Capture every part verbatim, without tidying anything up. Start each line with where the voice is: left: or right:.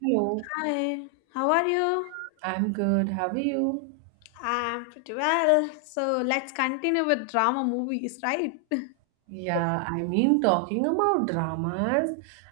right: Hello,
left: Hi, how are you?
right: I'm good. How are you?
left: I'm pretty well. So let's continue with drama movies, right?
right: Yeah, I mean, talking about dramas,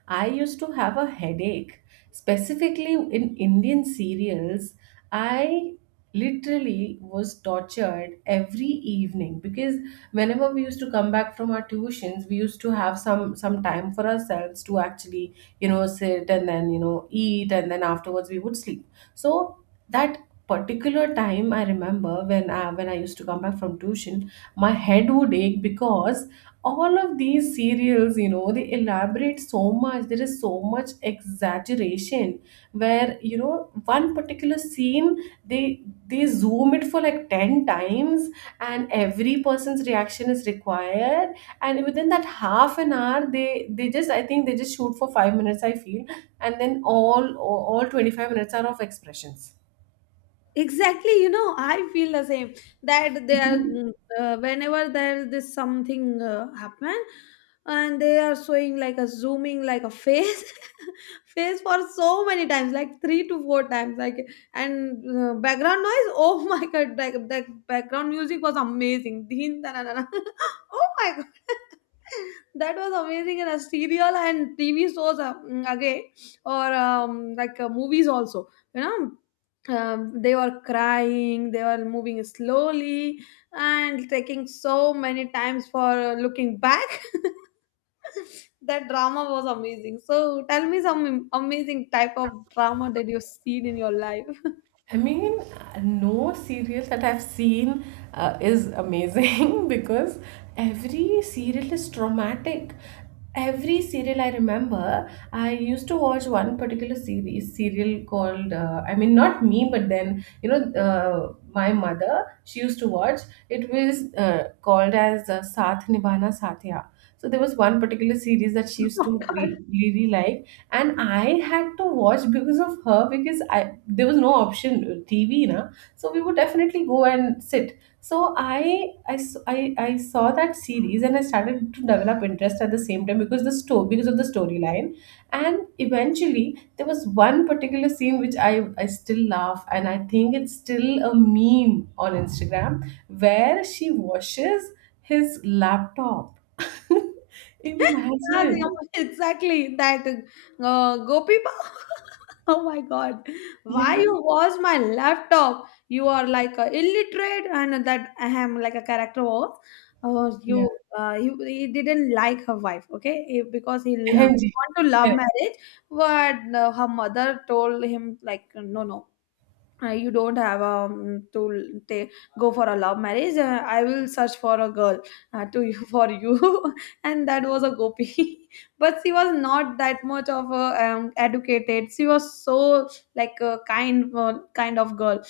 right: I used to have a headache. Specifically in Indian serials, I literally was tortured every evening because whenever we used to come back from our tuitions, we used to have some some time for ourselves to actually, you know, sit and then, you know, eat and then afterwards we would sleep. So that particular time I remember when I, when I used to come back from tuition, my head would ache because all of these serials, you know, they elaborate so much. There is so much exaggeration where, you know, one particular scene they they zoom it for like ten times, and every person's reaction is required. And within that half an hour, they they just, I think they just shoot for five minutes, I feel, and then all all twenty-five minutes are of expressions.
left: Exactly, you know, I feel the same that they are mm, uh, whenever there is this something uh, happen, and they are showing like a zooming like a face, face for so many times, like three to four times, like. And uh, background noise, oh my god. Like that background music was amazing. Dhin, da, da, da, da. Oh my god. That was amazing in a serial and TV shows, uh, mm, again, or um, like uh, movies also, you know. Um, they were crying, they were moving slowly and taking so many times for looking back. That drama was amazing. So tell me some am- amazing type of drama that you've seen in your life.
right: I mean, no serial that I've seen uh, is amazing, because every serial is traumatic. Every serial I remember, I used to watch one particular series serial called. Uh, I mean, not me, but then you know, uh, my mother she used to watch. It was uh, called as uh, Saath Nibhana Sathya. So there was one particular series that she used to re- really like, and I had to watch because of her because I there was no option, uh, T V na. So we would definitely go and sit, so I, I s- I- I saw that series and I started to develop interest at the same time because the story because of the storyline. And eventually there was one particular scene which I, I still laugh and I think it's still a meme on Instagram where she washes his laptop.
left: Yeah, they
right: Imagine.
left: exactly that uh, gopi Bhav. Oh my god, why
right: Yeah.
left: you was my laptop, you are like a illiterate, and that I am like a character was. Uh, you uh, he, he didn't like her wife, okay, he, because he, um, he
right: M M G.
left: want to love
right: Correct.
left: marriage. But uh, her mother told him like, no, no, uh, you don't have um, to ta go for a love marriage. uh, I will search for a girl uh, to you for you and that was a gopi. But she was not that much of a um, educated. She was so like a kind uh, kind of girl,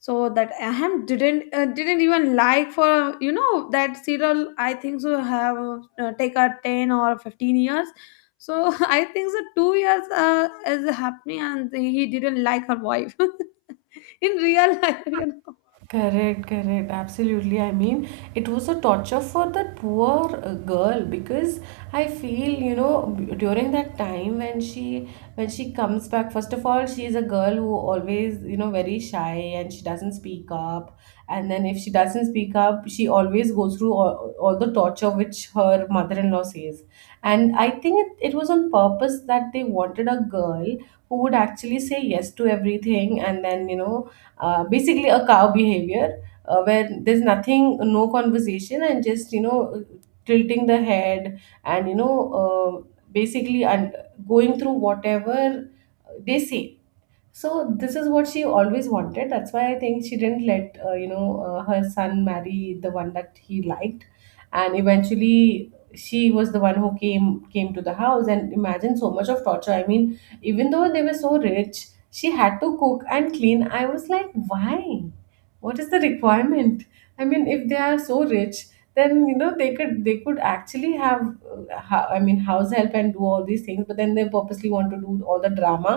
left: so that Aham didn't uh, didn't even like. For, you know, that serial, I think so have uh, take a ten or fifteen years. So I think so two years uh, is happening, and he didn't like her wife in real life. You know,
right: Correct, correct. Absolutely. I mean, it was a torture for that poor uh, girl because I feel, you know, b- during that time when she when she comes back, first of all, she is a girl who always, you know, very shy, and she doesn't speak up. And then if she doesn't speak up, she always goes through all, all the torture which her mother-in-law says. And I think it, it was on purpose that they wanted a girl who would actually say yes to everything, and then, you know, uh, basically a cow behavior, uh, where there's nothing no conversation, and just, you know, tilting the head, and, you know, uh, basically, and going through whatever they say. So this is what she always wanted. That's why I think she didn't let, uh, you know, uh, her son marry the one that he liked, and eventually she was the one who came came to the house. And imagine so much of torture. I mean, even though they were so rich, she had to cook and clean. I was like, why? What is the requirement? I mean, if they are so rich, then you know they could they could actually have, uh, ho- I mean, house help and do all these things. But then they purposely want to do all the drama.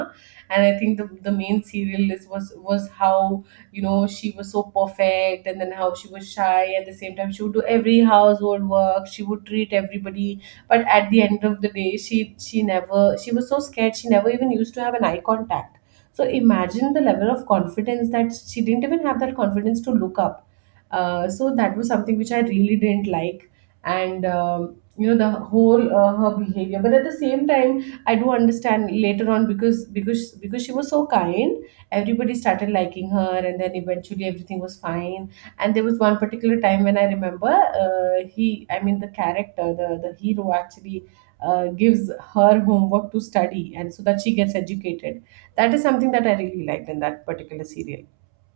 right: And I think the, the main serial is was was how, you know, she was so perfect, and then how she was shy. At the same time she would do every household work, she would treat everybody, but at the end of the day she she never she was so scared, she never even used to have an eye contact. So imagine the level of confidence that she didn't even have that confidence to look up. Uh, so that was something which I really didn't like, and um, you know, the whole uh, her behavior. But at the same time, I do understand later on, because because because she was so kind, everybody started liking her, and then eventually everything was fine. And there was one particular time when I remember, uh, he, I mean the character, the the hero actually. Uh, gives her homework to study and so that she gets educated. That is something that I really liked in that particular serial.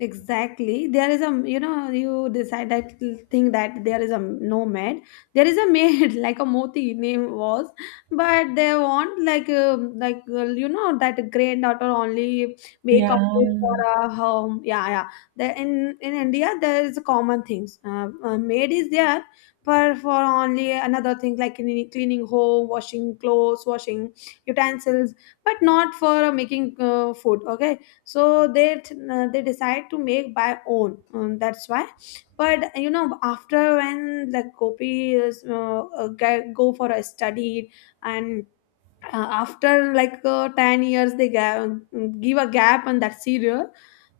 left: exactly, there is a, you know, you decide that thing that there is a no maid, there is a maid like a moti name was. But they want like uh, like uh, you know, that granddaughter only make
right: Yeah.
left: up for a home. Yeah, yeah. The in in India there is a common things. Uh, uh, maid is there, but for only another thing like cleaning, cleaning home, washing clothes, washing utensils, but not for making uh, food, okay. So they uh, they decide to make by own, um, that's why. But you know, after when the copy is uh, uh, get- go for a study, and uh, after like uh, ten years they ga- mm, give a gap on that serial.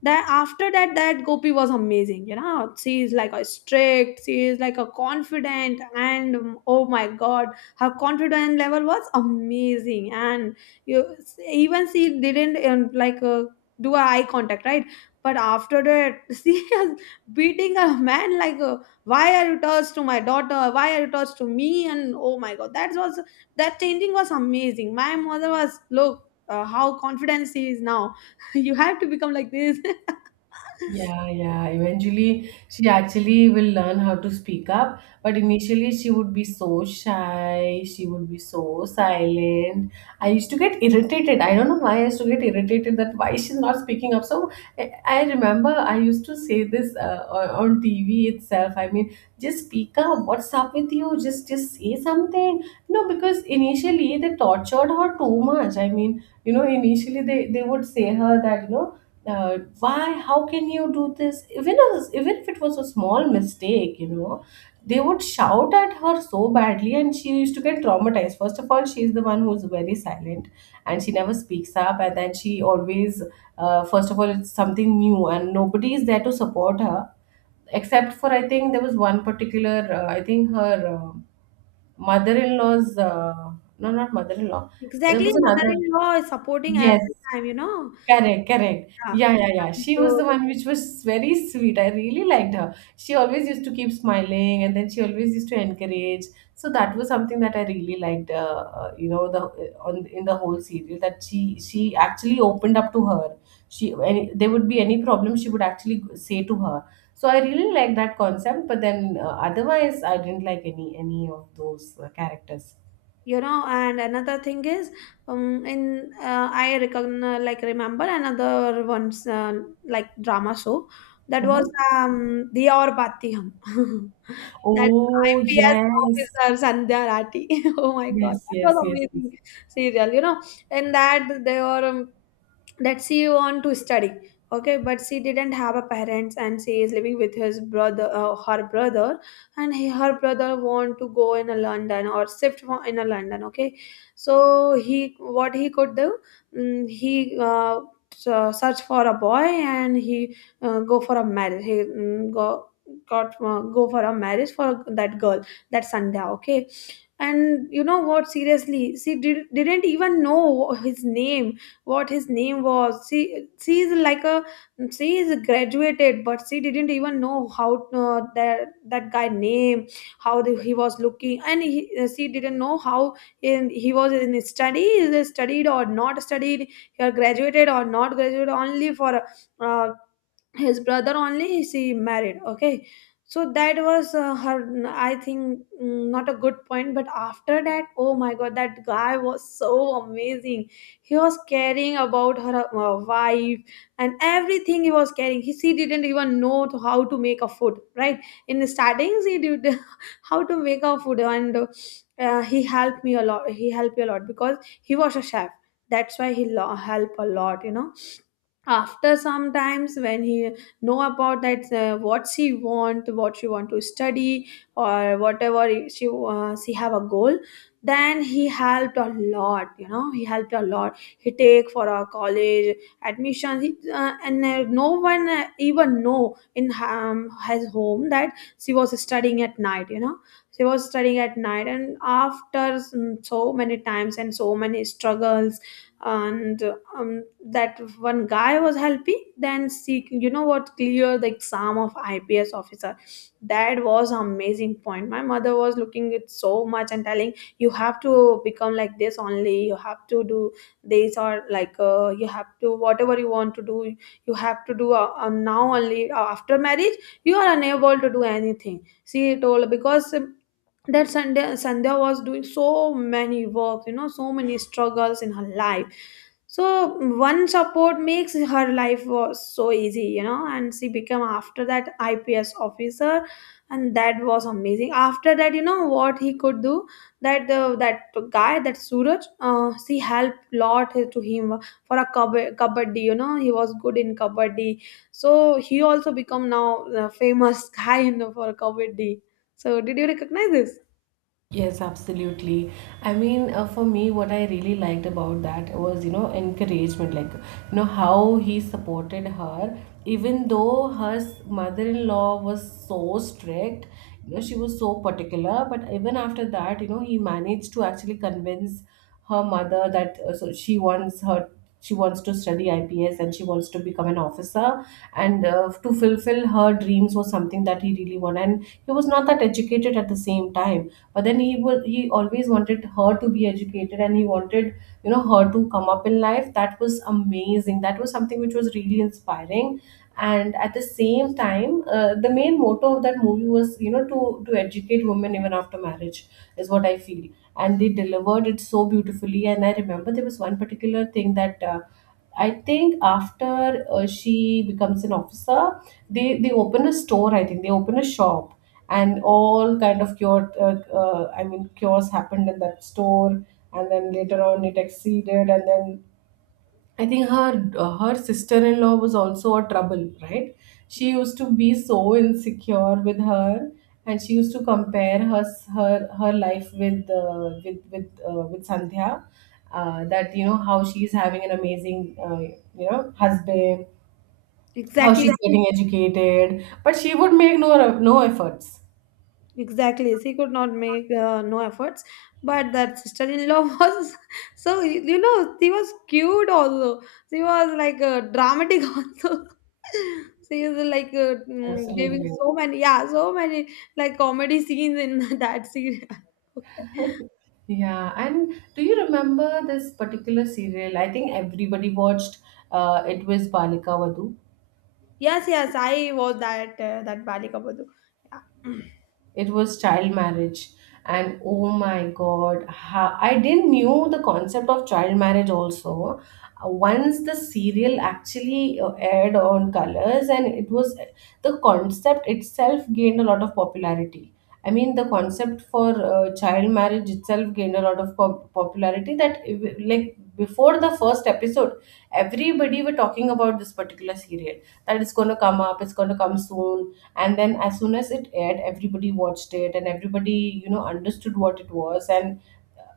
left: That after that, that gopi was amazing, you know. She is like a strict, she is like a confident, and um, oh my god, her confidence level was amazing. And you, even she didn't um, like uh, do a eye contact, right? But after that she is beating a man like, uh, why are you touched to my daughter, why are you touched to me? And oh my god, that was, that changing was amazing. My mother was look, uh, how confident she is now. You have to become like this.
right: Yeah, yeah. Eventually, she actually will learn how to speak up. But initially, she would be so shy. She would be so silent. I used to get irritated. I don't know why I used to get irritated that why she's not speaking up. So I I remember I used to say this uh, on on T V itself. I mean, just speak up. What's up with you? Just just say something. No, because initially they tortured her too much. I mean, you know, initially they they would say her that you know, uh, why, how can you do this, even as, even if it was a small mistake, you know, they would shout at her so badly, and she used to get traumatized. First of all, she's the one who's very silent and she never speaks up, and then she always, uh, first of all it's something new and nobody is there to support her, except for I think there was one particular, uh, I think her uh, mother-in-law's, uh, no, not mother-in-law, there
left: Exactly,
right: was another.
left: mother-in-law is supporting
right: Yes.
left: every time, you know.
right: Correct, correct.
left: Yeah.
right: Yeah, yeah, yeah. She was
left: So,
right: the one which was very sweet. I really liked her. She always used to keep smiling, and then she always used to encourage. So that was something that I really liked, uh, uh, you know, the uh, on in the whole series that she she actually opened up to her. She any, there would be any problem, she would actually say to her. So I really liked that concept, but then uh, otherwise I didn't like any any of those uh, characters.
left: you know, and another thing is, um in uh, I recognize, like remember, another one's uh, like drama show. That was
right: Mm-hmm.
left: um the aur Bati Hum. That
right: Oh,
left: ips
right: yes.
left: officer sandhya Rathi. Oh my god,
right: Yes,
left: that was
right: yes, yes, yes.
left: amazing serial, you know. In that they were, um, that she want to study, okay. But she didn't have a parents, and she is living with his brother, uh, her brother. And he, her brother want to go in a london, or shift fro- in a london, okay. So he what he could do? Mm, he uh, So search for a boy, and he uh, go for a marriage. He mm, go got uh, Go for a marriage for that girl, that sandhya, okay. And you know what, seriously she did, didn't even know his name, what his name was. She she is like a, she is graduated, but she didn't even know how, uh, that that guy name, how the, he was looking. And he, uh, she didn't know how, in he was in study, is he studied or not studied, he graduated or not graduated. Only for uh, his brother only she married, okay. So that was uh, her, I think, mm, not a good point. But after that, oh my god, that guy was so amazing. He was caring about her uh, wife, and everything he was caring. He, she didn't even know to how to make a food, right? In the startings he did how to make a food. And uh, he helped me a lot, he helped me a lot because he was a chef, that's why he lo- helped a lot, you know. After sometimes, when he know about that, uh, what she want, what she want to study, or whatever she uh, she have a goal, then he helped a lot, you know. He helped a lot he take for a college admission. He, uh, and uh, No one uh, even know in um, his home that she was studying at night, you know. She was studying at night And after, mm, so many times and so many struggles, and um, that one guy was helping, then she, you know what, clear the exam of ips officer. That was amazing point. My mother was looking it so much and telling, you have to become like this only, you have to do this, or like uh, you have to, whatever you want to do you have to do, uh, uh, now only, uh, after marriage you are unable to do anything, she told. Because um, that Sunday, Sandhya was doing so many works, you know, so many struggles in her life. So one support makes her life was so easy, you know, and she became after that ips officer. And that was amazing. After that, you know what he could do, that uh, that guy, that suraj, uh, she helped lot to him for a kab- kabaddi. You know, he was good in kabaddi, so he also become now a famous guy in the, for kabaddi. So did you recognize this?
right: Yes, absolutely. I mean, uh, for me, what I really liked about that was, you know, encouragement, like, you know, how he supported her, even though her s- mother-in-law was so strict, you know, she was so particular, but even after that, you know, he managed to actually convince her mother that, uh, so she wants her she wants to study I P S and she wants to become an officer, and, uh, to fulfill her dreams was something that he really wanted. And he was not that educated at the same time, but then he would he always wanted her to be educated, and he wanted, you know, her to come up in life. That was amazing, that was something which was really inspiring. And at the same time, uh, the main motto of that movie was, you know, to to educate women even after marriage, is what I feel. And they delivered it so beautifully. And I remember there was one particular thing that, uh, I think after uh, she becomes an officer, they they open a store. I think they open a shop, and all kind of cure. Uh, uh, I mean, cures happened in that store, and then later on it exceeded, and then I think her, uh, her sister-in-law was also a trouble, right? She used to be so insecure with her, and she used to compare her her her life with, uh, with with uh, with Sandhya, uh, that, you know, how she's having an amazing, uh, you know, husband, how she's
left: Exactly.
right: Exactly. getting educated, but she would make no no efforts.
left: Exactly, she could not make uh, no efforts, but that sister-in-law was, so you know, she was cute also. She was like uh, dramatic also. She is like uh, mm, giving
right: Absolutely.
left: so many, yeah, so many like comedy scenes in that scene. Okay.
right: Yeah, and do you remember this particular serial? I think everybody watched. Uh, it was Balika Vadhu.
left: Yes, yes, I was that uh, that Bali Kabadu. Yeah.
right: It was child marriage. And oh my God, how, I didn't knew the concept of child marriage also. Uh, Once the serial actually uh, aired on Colors, and it was the concept itself gained a lot of popularity. I mean, the concept for uh, child marriage itself gained a lot of pop- popularity. That ev- like before the first episode, everybody were talking about this particular serial, that it's going to come up, it's going to come soon, and then as soon as it aired, everybody watched it, and everybody, you know, understood what it was, and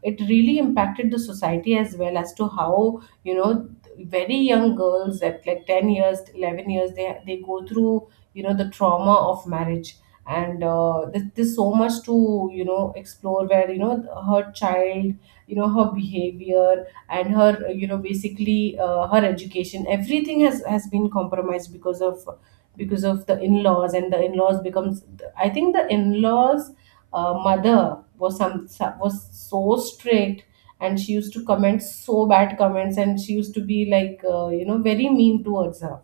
right: it really impacted the society as well, as to how, you know, very young girls at like ten years, eleven years, they they go through, you know, the trauma of marriage. And uh, there's, there's so much to, you know, explore, where, you know, her child you know, her behavior, and her, you know, basically uh, her education, everything has has been compromised because of, because of the in-laws. And the in-laws becomes, I think the in-laws uh, mother was some was so strict, and she used to comment so bad comments, and she used to be like, uh, you know, very mean towards her.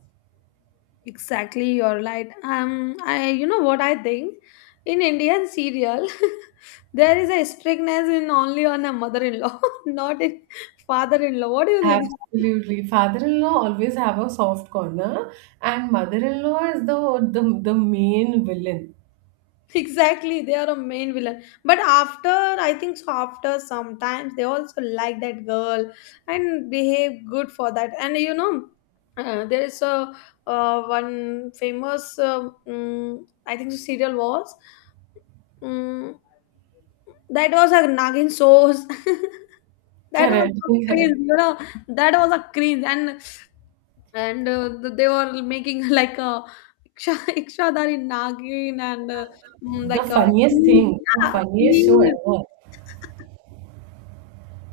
left: Exactly, you're right. Um, I, you know what I think? In Indian serial, there is a strictness in only on a mother-in-law, not in father-in-law. What do you think?
right: Absolutely. Father-in-law always have a soft corner, and mother-in-law is the the, the main villain.
left: Exactly, they are a main villain. But after, I think so, after sometimes they also like that girl and behave good for that. And you know, uh, there is a uh, one famous, uh, mm, I think the serial was, mm, that was a Nagin Source. That was
right: Correct.
left: a cringe,
right: Correct.
left: you know, that was a cringe. And and uh, th- they were making like a iksha- ikshadari nagin, and uh, mm,
right: The
left: like a
right: funniest
left: bees,
right: thing, the
left: yeah,
right: funniest show
left: bees.
right: ever.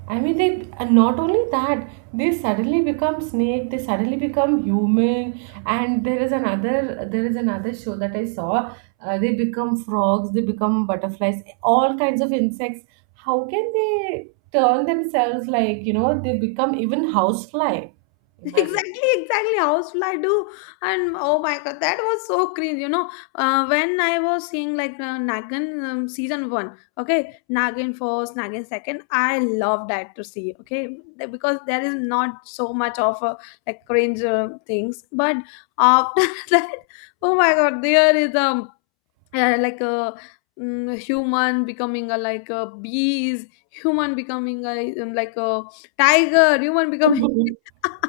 right: I mean, they, and not only that, they suddenly become snake, they suddenly become human, and there is another there is another show that I saw. Uh, they become frogs, they become butterflies, all kinds of insects. How can they turn themselves, like, you know they become even housefly? Imagine.
left: Exactly, exactly housefly do. And oh my god, that was so cringe, you know. Uh, when I was seeing like uh, nagin um, season one, okay, nagin first, nagin second, I love that to see, okay. Th- because there is not so much of uh, like cringe uh, things. But after that, oh my god, there is a uh, like a, mm, human becoming a like a bees, human becoming a, um, like a tiger, human becoming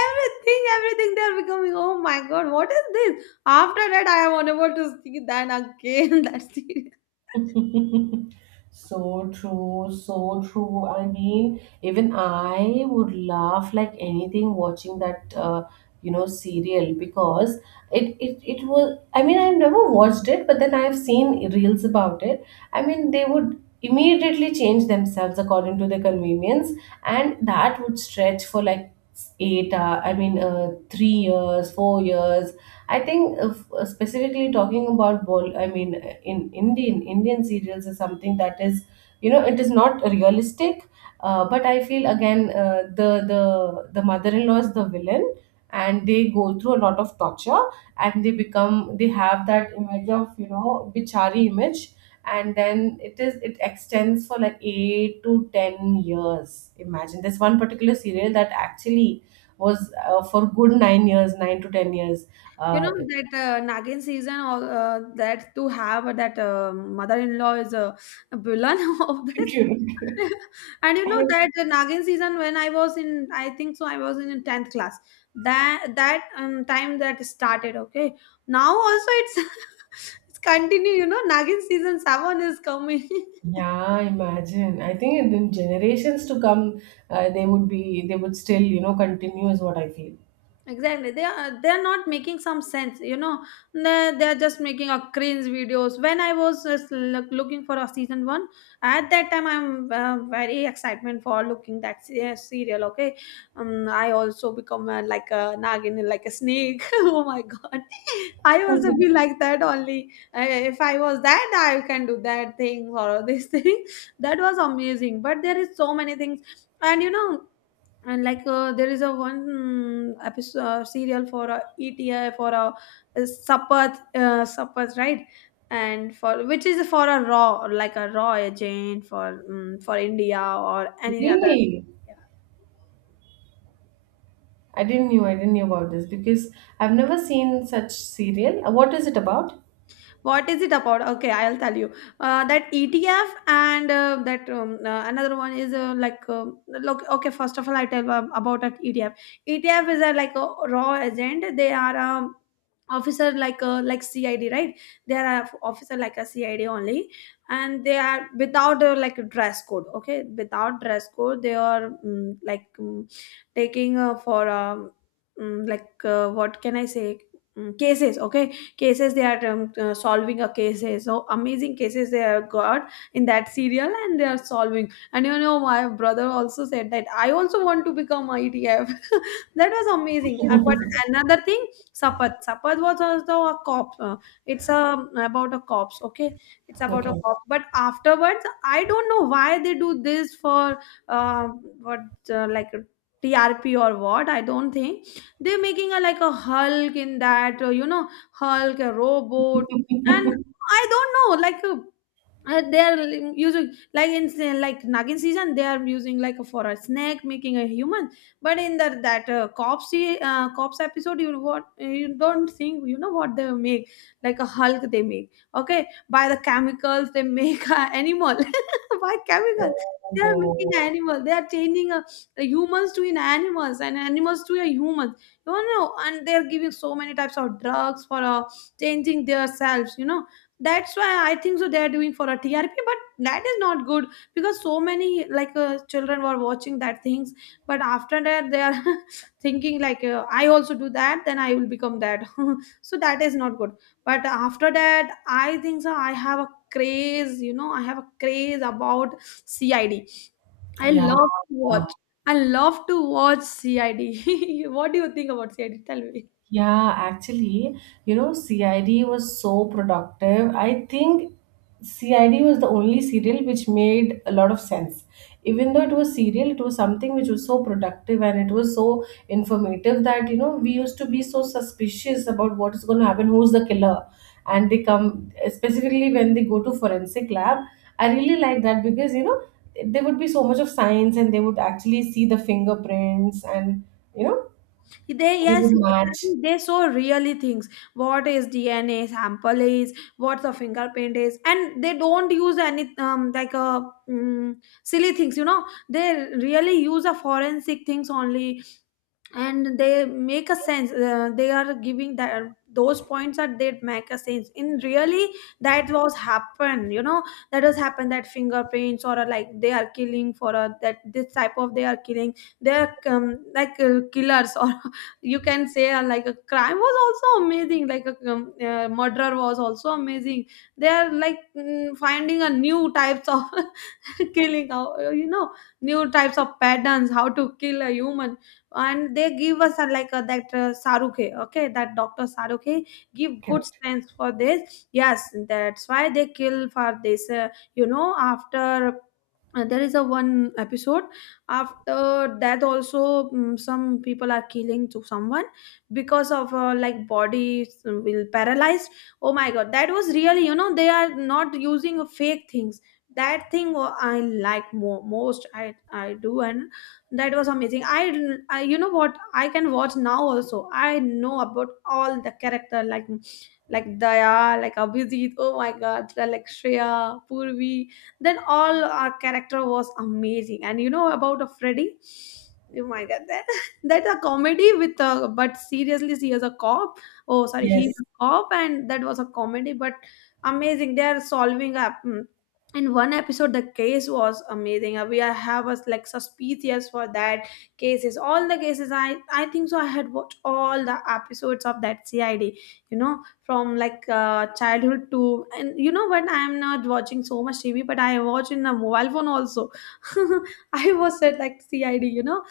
left: everything, everything they're becoming. Oh my god, what is this? After that I am unable to see that again. That's it.
right: So true, so true. I mean, even I would laugh like anything watching that, uh, you know, serial, because it, it it was. I mean, I've never watched it, but then I've seen reels about it. I mean, they would immediately change themselves according to their convenience, and that would stretch for like eight. Uh, I mean, uh, three years, four years. I think, uh, f- specifically talking about ball. I mean, in Indian Indian serials is something that is, you know it is not realistic. Uh, but I feel again, uh, the the the mother-in-law is the villain, and they go through a lot of torture, and they become they have that image of, you know bichari image. And then it is it extends for like eight to ten years. Imagine, this one particular serial that actually was, uh, for good nine years nine to ten years,
left: You
right: uh,
left: know that uh, Nagin season, uh, that to have that uh, mother-in-law is a villain of this.
right: you know.
left: And you know that the Nagin season, when I was in, I think so, I was in tenth class, that that um, time that started. Okay, now also it's it's continue. You know, Nagin season seven is coming.
right: Yeah, imagine. I think in the generations to come, uh, they would be, they would still, you know, continue is what I feel.
left: Exactly, they are, they are not making some sense, you know. They, they are just making a cringe videos. When I was just look, looking for a season one, at that time I'm uh, very excitement for looking that se- uh, serial, okay. um, I also become uh, like a nagin, like a snake. Oh my god, I also
right: Mhm.
left: be like that only, uh, if I was that I can do that thing or this thing. That was amazing, but there is so many things. And you know, and like uh, there is a one, mm, episode uh, serial for uh, E T I, for a uh, Sapath, uh, Sapath, right? And for which is for a raw, like a raw agent for um, for India or any other.
right: Really?
left: Yeah.
right: I didn't knew, I didn't knew about this because I've never seen such serial. Uh, What is it about?
left: What is it about? Okay, I'll tell you. Uh, that E T F and uh, that um, uh, another one is uh, like uh, look. Okay, first of all, I tell um, about that E T F. E T F is a like a raw agent. They are um, officer like a like C I D, right? They are a officer like a C I D only, and they are without uh, like a dress code. Okay, without dress code, they are mm, like mm, taking uh, for um, mm, like uh, what can I say? Mm, cases, okay. Cases they are um, uh, solving a cases, so amazing cases they have got in that serial, and they are solving. And you know, my brother also said that I also want to become I T F. That was amazing. And but another thing, sapat sapat was also a cop. Uh, it's a about a cops, okay. It's about a
right: Okay.
left: cop, but afterwards I don't know why they do this for uh, what uh, like T R P or what. I don't think they're making a like a hulk in that, uh, you know. Hulk, a robot, and I don't know, like, uh, uh, they are li- using like in se- like nagin season they are using like for a snake making a human, but in the that uh, cops se- uh, cops episode, you what you don't think, you know what they make? Like a hulk they make, okay, by the chemicals they make a animal. By chemical
right: Oh,
left: they are
right: God.
left: making an animal. They are changing a, a humans to in animals and animals to a humans, you know, and they are giving so many types of drugs for uh, changing their selves, you know. That's why I think so they are doing for a T R P, but that is not good because so many like uh, children were watching that things. But after that they are thinking like, uh, I also do that then I will become that. So that is not good. But after that I think so I have a craze, you know, I have a craze about C I D, i D. I
right: Yeah.
left: love to watch. I love to watch C I D. What do you think about C I D, tell me?
right: Yeah, actually, you know, C I D was so productive. I think C I D was the only serial which made a lot of sense. Even though it was serial, it was something which was so productive, and it was so informative that, you know, we used to be so suspicious about what is going to happen, who's the killer. And they come, specifically when they go to forensic lab, I really like that because, you know, there would be so much of science, and they would actually see the fingerprints, and, you know,
left: They,
right: they
left: yes,
right: would match.
left: exactly. They so really things. What is D N A sample is, what's a fingerprint is, and they don't use any um like a mm silly things. You know, they really use a forensic things only, and they make a sense. Uh, they are giving that those points are they make a sense in really. That was happen, you know. That has happened. That fingerprints or, uh, like they are killing for a that, this type of they are killing. They are um, like uh, killers, or you can say, uh, like a crime was also amazing, like a um, uh, murder was also amazing. They are like mm, finding a new types of killing how, you know, new types of patterns how to kill a human. And they give us a, like a, that uh, saruke, okay, that doctor saruke give good
right: Correct.
left: sense for this, yes, that's why they kill for this, uh, you know. After uh, there is a one episode. After that also, mm, some people are killing to someone because of, uh, like body uh, will paralyzed. Oh my god, that was really, you know, they are not using fake things. That thing wa- I like more most, i i do. And that was amazing. I, I you know what, I can watch now also. I know about all the character, like like daya, like abhijit, oh my god, like shreya, purvi, then all our character was amazing. And you know about a freddy, oh my god, that that's a comedy with a, but seriously he is a cop. Oh sorry, he's
right: Yes,
left: a cop, and that was a comedy, but amazing. They are solving up, mm, in one episode the case was amazing. Uh, we are- have us like suspicious for that cases, all the cases, i i think so I had watched all the episodes of that C I D, you know, from like, uh, childhood to. And you know, when I'm not watching so much T V, but I watch in a mobile phone also. I was at like C I D, you know.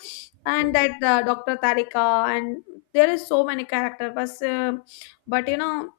left: And that uh, Dr. tarika, and there is so many characters, but, uh, but you know,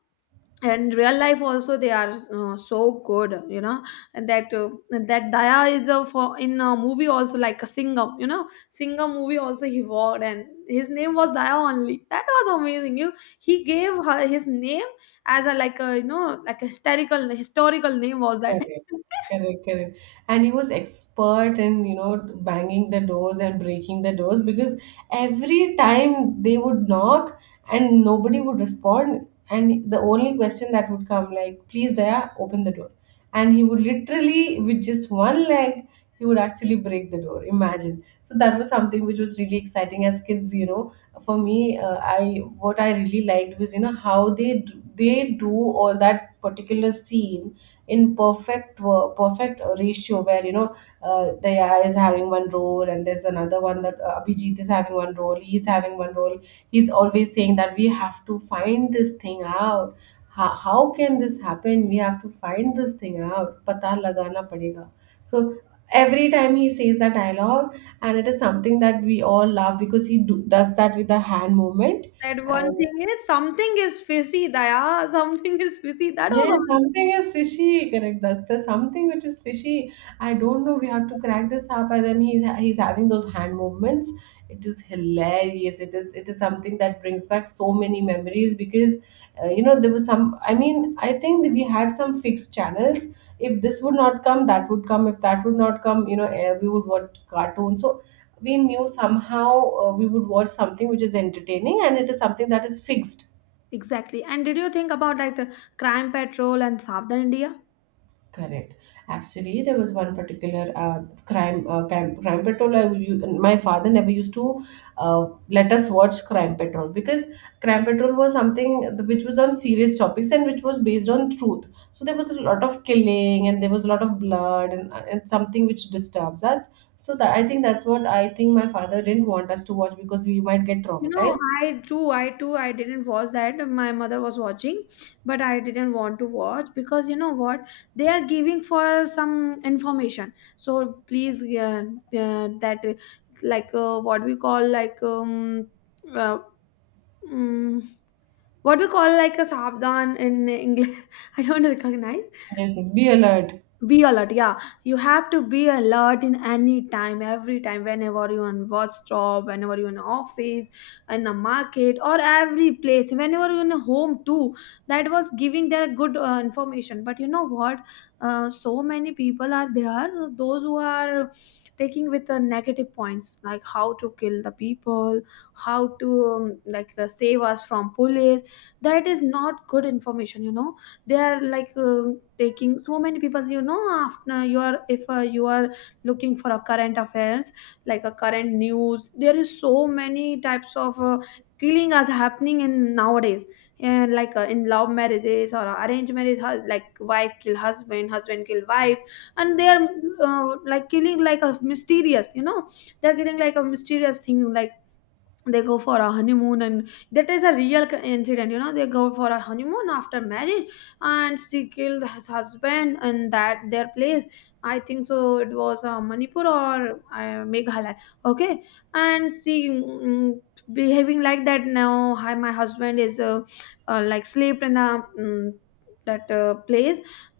left: and real life also they are, uh, so good, you know. And that uh, that daya is a for in a movie also like a singer, you know, singer movie also he wore, and his name was daya only, that was amazing you. He gave her his name as a, like a, you know, like a historical, historical name was that.
right: correct, correct, correct. And he was expert in, you know, banging the doors and breaking the doors, because every time they would knock and nobody would respond. And the only question that would come, like, please, Daya, open the door. And he would literally, with just one leg, he would actually break the door. Imagine. So that was something which was really exciting as kids, you know. For me, uh, I what I really liked was, you know, how they d- they do all that particular scene in perfect wo- perfect ratio, where you know uh, Daya is having one role, and there's another one that, uh, Abhijit is having one role he's having one role He's always saying that we have to find this thing out. How, how can this happen? We have to find this thing out, pata lagana padega. So every time he says that dialogue, and it is something that we all love because he do, does that with the hand movement.
left: That one
right: And
left: thing is something is fizzy, daya. Something is fizzy, that was
right: Yes,
left: amazing.
right: something is fishy. Correct. That's the something which is fishy. I don't know. We have to crack this up, and then he's he's having those hand movements. It is hilarious. It is it is something that brings back so many memories because, uh, you know there was some. I mean, I think that we had some fixed channels. If this would not come, that would come. If that would not come, you know, eh, we would watch cartoons. So we knew somehow, uh, we would watch something which is entertaining, and it is something that is fixed.
left: Exactly, and did you think about like the crime patrol and southern india?
right: Correct. Actually, there was one particular, uh, crime, uh, crime crime patrol. I, u- my father never used to, uh, let us watch crime patrol because crime patrol was something which was on serious topics and which was based on truth. So there was a lot of killing and there was a lot of blood, and, uh, and something which disturbs us. So that, I think, that's what I think my father didn't want us to watch because we might get
left: You know,
right: traumatized.
left: I too, I too, I didn't watch that. My mother was watching, but I didn't want to watch because you know what? They are giving for some information. So please, uh, uh, that uh, like uh, what we call like, um, uh, um what we call like a sabdan in English. I don't recognize.
right: Yes, yes, be alert.
left: Be alert, yeah. You have to be alert in any time, every time, whenever you're on bus stop, whenever you in office, in a market, or every place, whenever you in a home too. That was giving their good uh, information. But you know what? Uh, so many people are there, those who are taking with the negative points, like how to kill the people, how to um, like uh, save us from police. That is not good information, you know, they are like, uh, taking so many people, you know, after you are if, uh, you are looking for a current affairs, like a current news, there is so many types of uh, killing as happening in nowadays. And like, uh, in love marriages or arranged marriage, hu- like wife kill husband, husband kill wife, and they are, uh, like killing like a mysterious, you know, they're killing like a mysterious thing. Like they go for a honeymoon, and that is a real c- incident, you know, they go for a honeymoon after marriage, and she killed his husband. And that their place, I think so it was, uh, manipur or uh, meghalaya, okay. And she mm, mm, behaving like that, now hi, my husband is, uh, uh, like sleep in a, mm, that uh, place,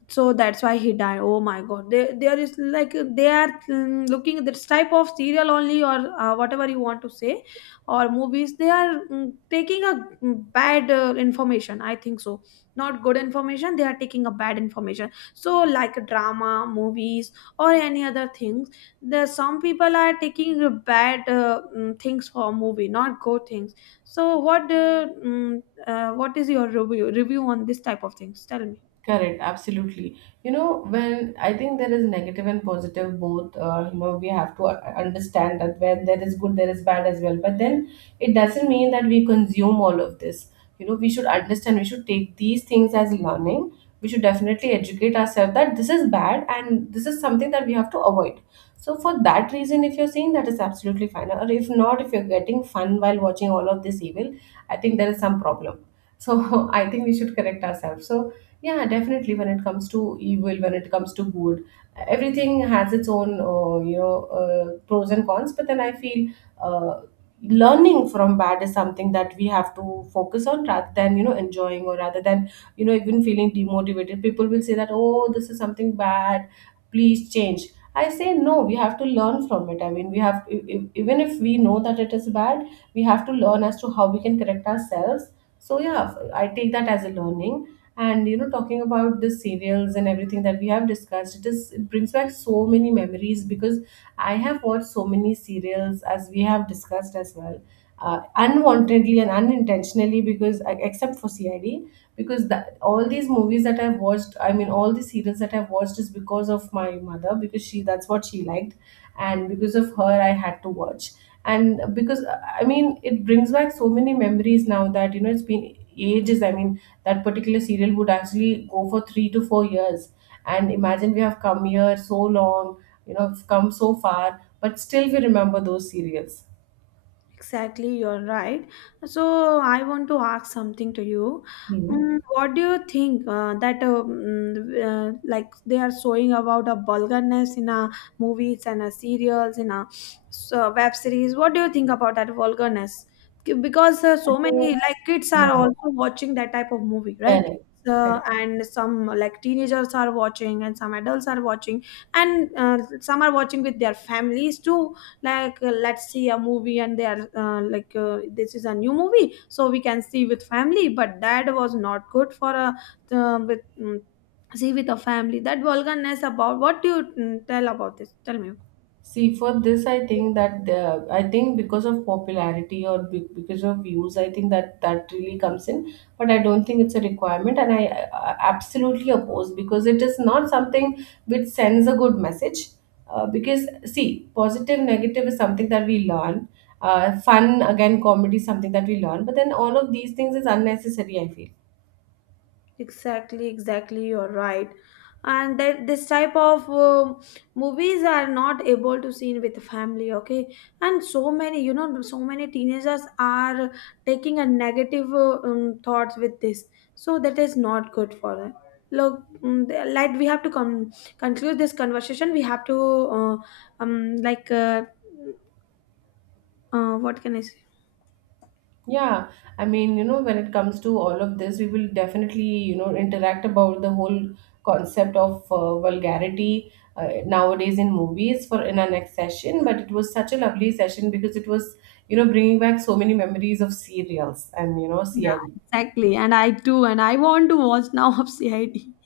left: so that's why he died. Oh my god, they, there is like they are, mm, looking at this type of serial only or, uh, whatever you want to say, or movies. They are mm, taking a, mm, bad uh, information, I think so. Not good information, they are taking a bad information. So like drama movies or any other things, there some people are taking the bad, uh, mm, things for movie, not good things. So what, uh, mm, uh, what is your review review on this type of things, tell me?
right: Correct, absolutely. You know, when I think there is negative and positive both, uh, you know, we have to, uh, understand that when there is good, there is bad as well. But then it doesn't mean that we consume all of this. You know, we should understand, we should take these things as learning. We should definitely educate ourselves that this is bad and this is something that we have to avoid. So, for that reason, if you're saying, that is absolutely fine. Or if not, if you're getting fun while watching all of this evil, I think there is some problem. So, I think we should correct ourselves. So, yeah, definitely. When it comes to evil, when it comes to good, everything has its own, uh, you know, uh, pros and cons. But then I feel, uh, learning from bad is something that we have to focus on rather than, you know, enjoying, or rather than, you know, even feeling demotivated. People will say that, oh, this is something bad, please change. I say no, we have to learn from it. I mean, we have, e- e- even if we know that it is bad, we have to learn as to how we can correct ourselves. So, yeah, I take that as a learning. And, you know talking about the serials and everything that we have discussed, it is it brings back so many memories because I have watched so many serials, as we have discussed as well, uh, unwantedly and unintentionally, because, uh, except for CID. Because that, all these movies that I've watched, I mean, all the serials that I've watched is because of my mother, because she, that's what she liked, and because of her I had to watch. And because, I mean, it brings back so many memories now that, you know, it's been ages. I mean, that particular serial would actually go for three to four years. And imagine, we have come here so long, you know, we've come so far, but still we remember those serials.
left: Exactly, you're right. So I want to ask something to you.
right: Hmm.
left: Mm, what do you think, uh, that uh, mm, uh, like they are showing about a vulgarness in a movies and a serials in a so web series? What do you think about that vulgarness? K- Because, uh,
right: I
left: so many
right: think,
left: like kids are
right: no,
left: also watching that type of movie, right?
right: correct,
left: So,
right: correct.
left: and some like teenagers are watching, and some adults are watching, and, uh, some are watching with their families too. Like, uh, let's see a movie, and they are, uh, like uh, this is a new movie, so we can see with family, but that was not good for a, uh, with mm, see with a family, that vulgarness about, what do you mm, tell about this, tell me?
right: See, for this, I think that, uh, I think because of popularity, or be- because of views, I think that that really comes in. But I don't think it's a requirement, and I, I absolutely oppose because it is not something which sends a good message. Uh, because, see, positive, negative is something that we learn. Uh, fun again, comedy is something that we learn. But then all of these things is unnecessary. I feel.
left: Exactly, exactly. You're right. And that this type of um movies are not able to seen with family, okay? And so many, you know, so many teenagers are taking a negative, uh, um, thoughts with this. So that is not good for them. Look, um, the- like we have to con- conclude this conversation. We have to, uh, um, like, uh, uh, what can I say?
right: Yeah, I mean, you know, when it comes to all of this, we will definitely, you know, interact about the whole concept of, uh, vulgarity, uh, nowadays in movies for in our next session. But it was such a lovely session because it was, you know, bringing back so many memories of serials and, you know,
left: Yeah,
right: C I D.
left: exactly. And I too. And I want to watch now of C I D.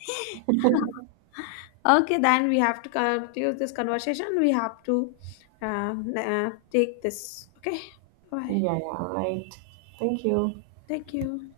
left: Okay, then we have to conclude this conversation. We have to, um, uh, take this. Okay,
right: Yeah,
left: bye.
right: yeah, all right. Thank you.
left: Thank you.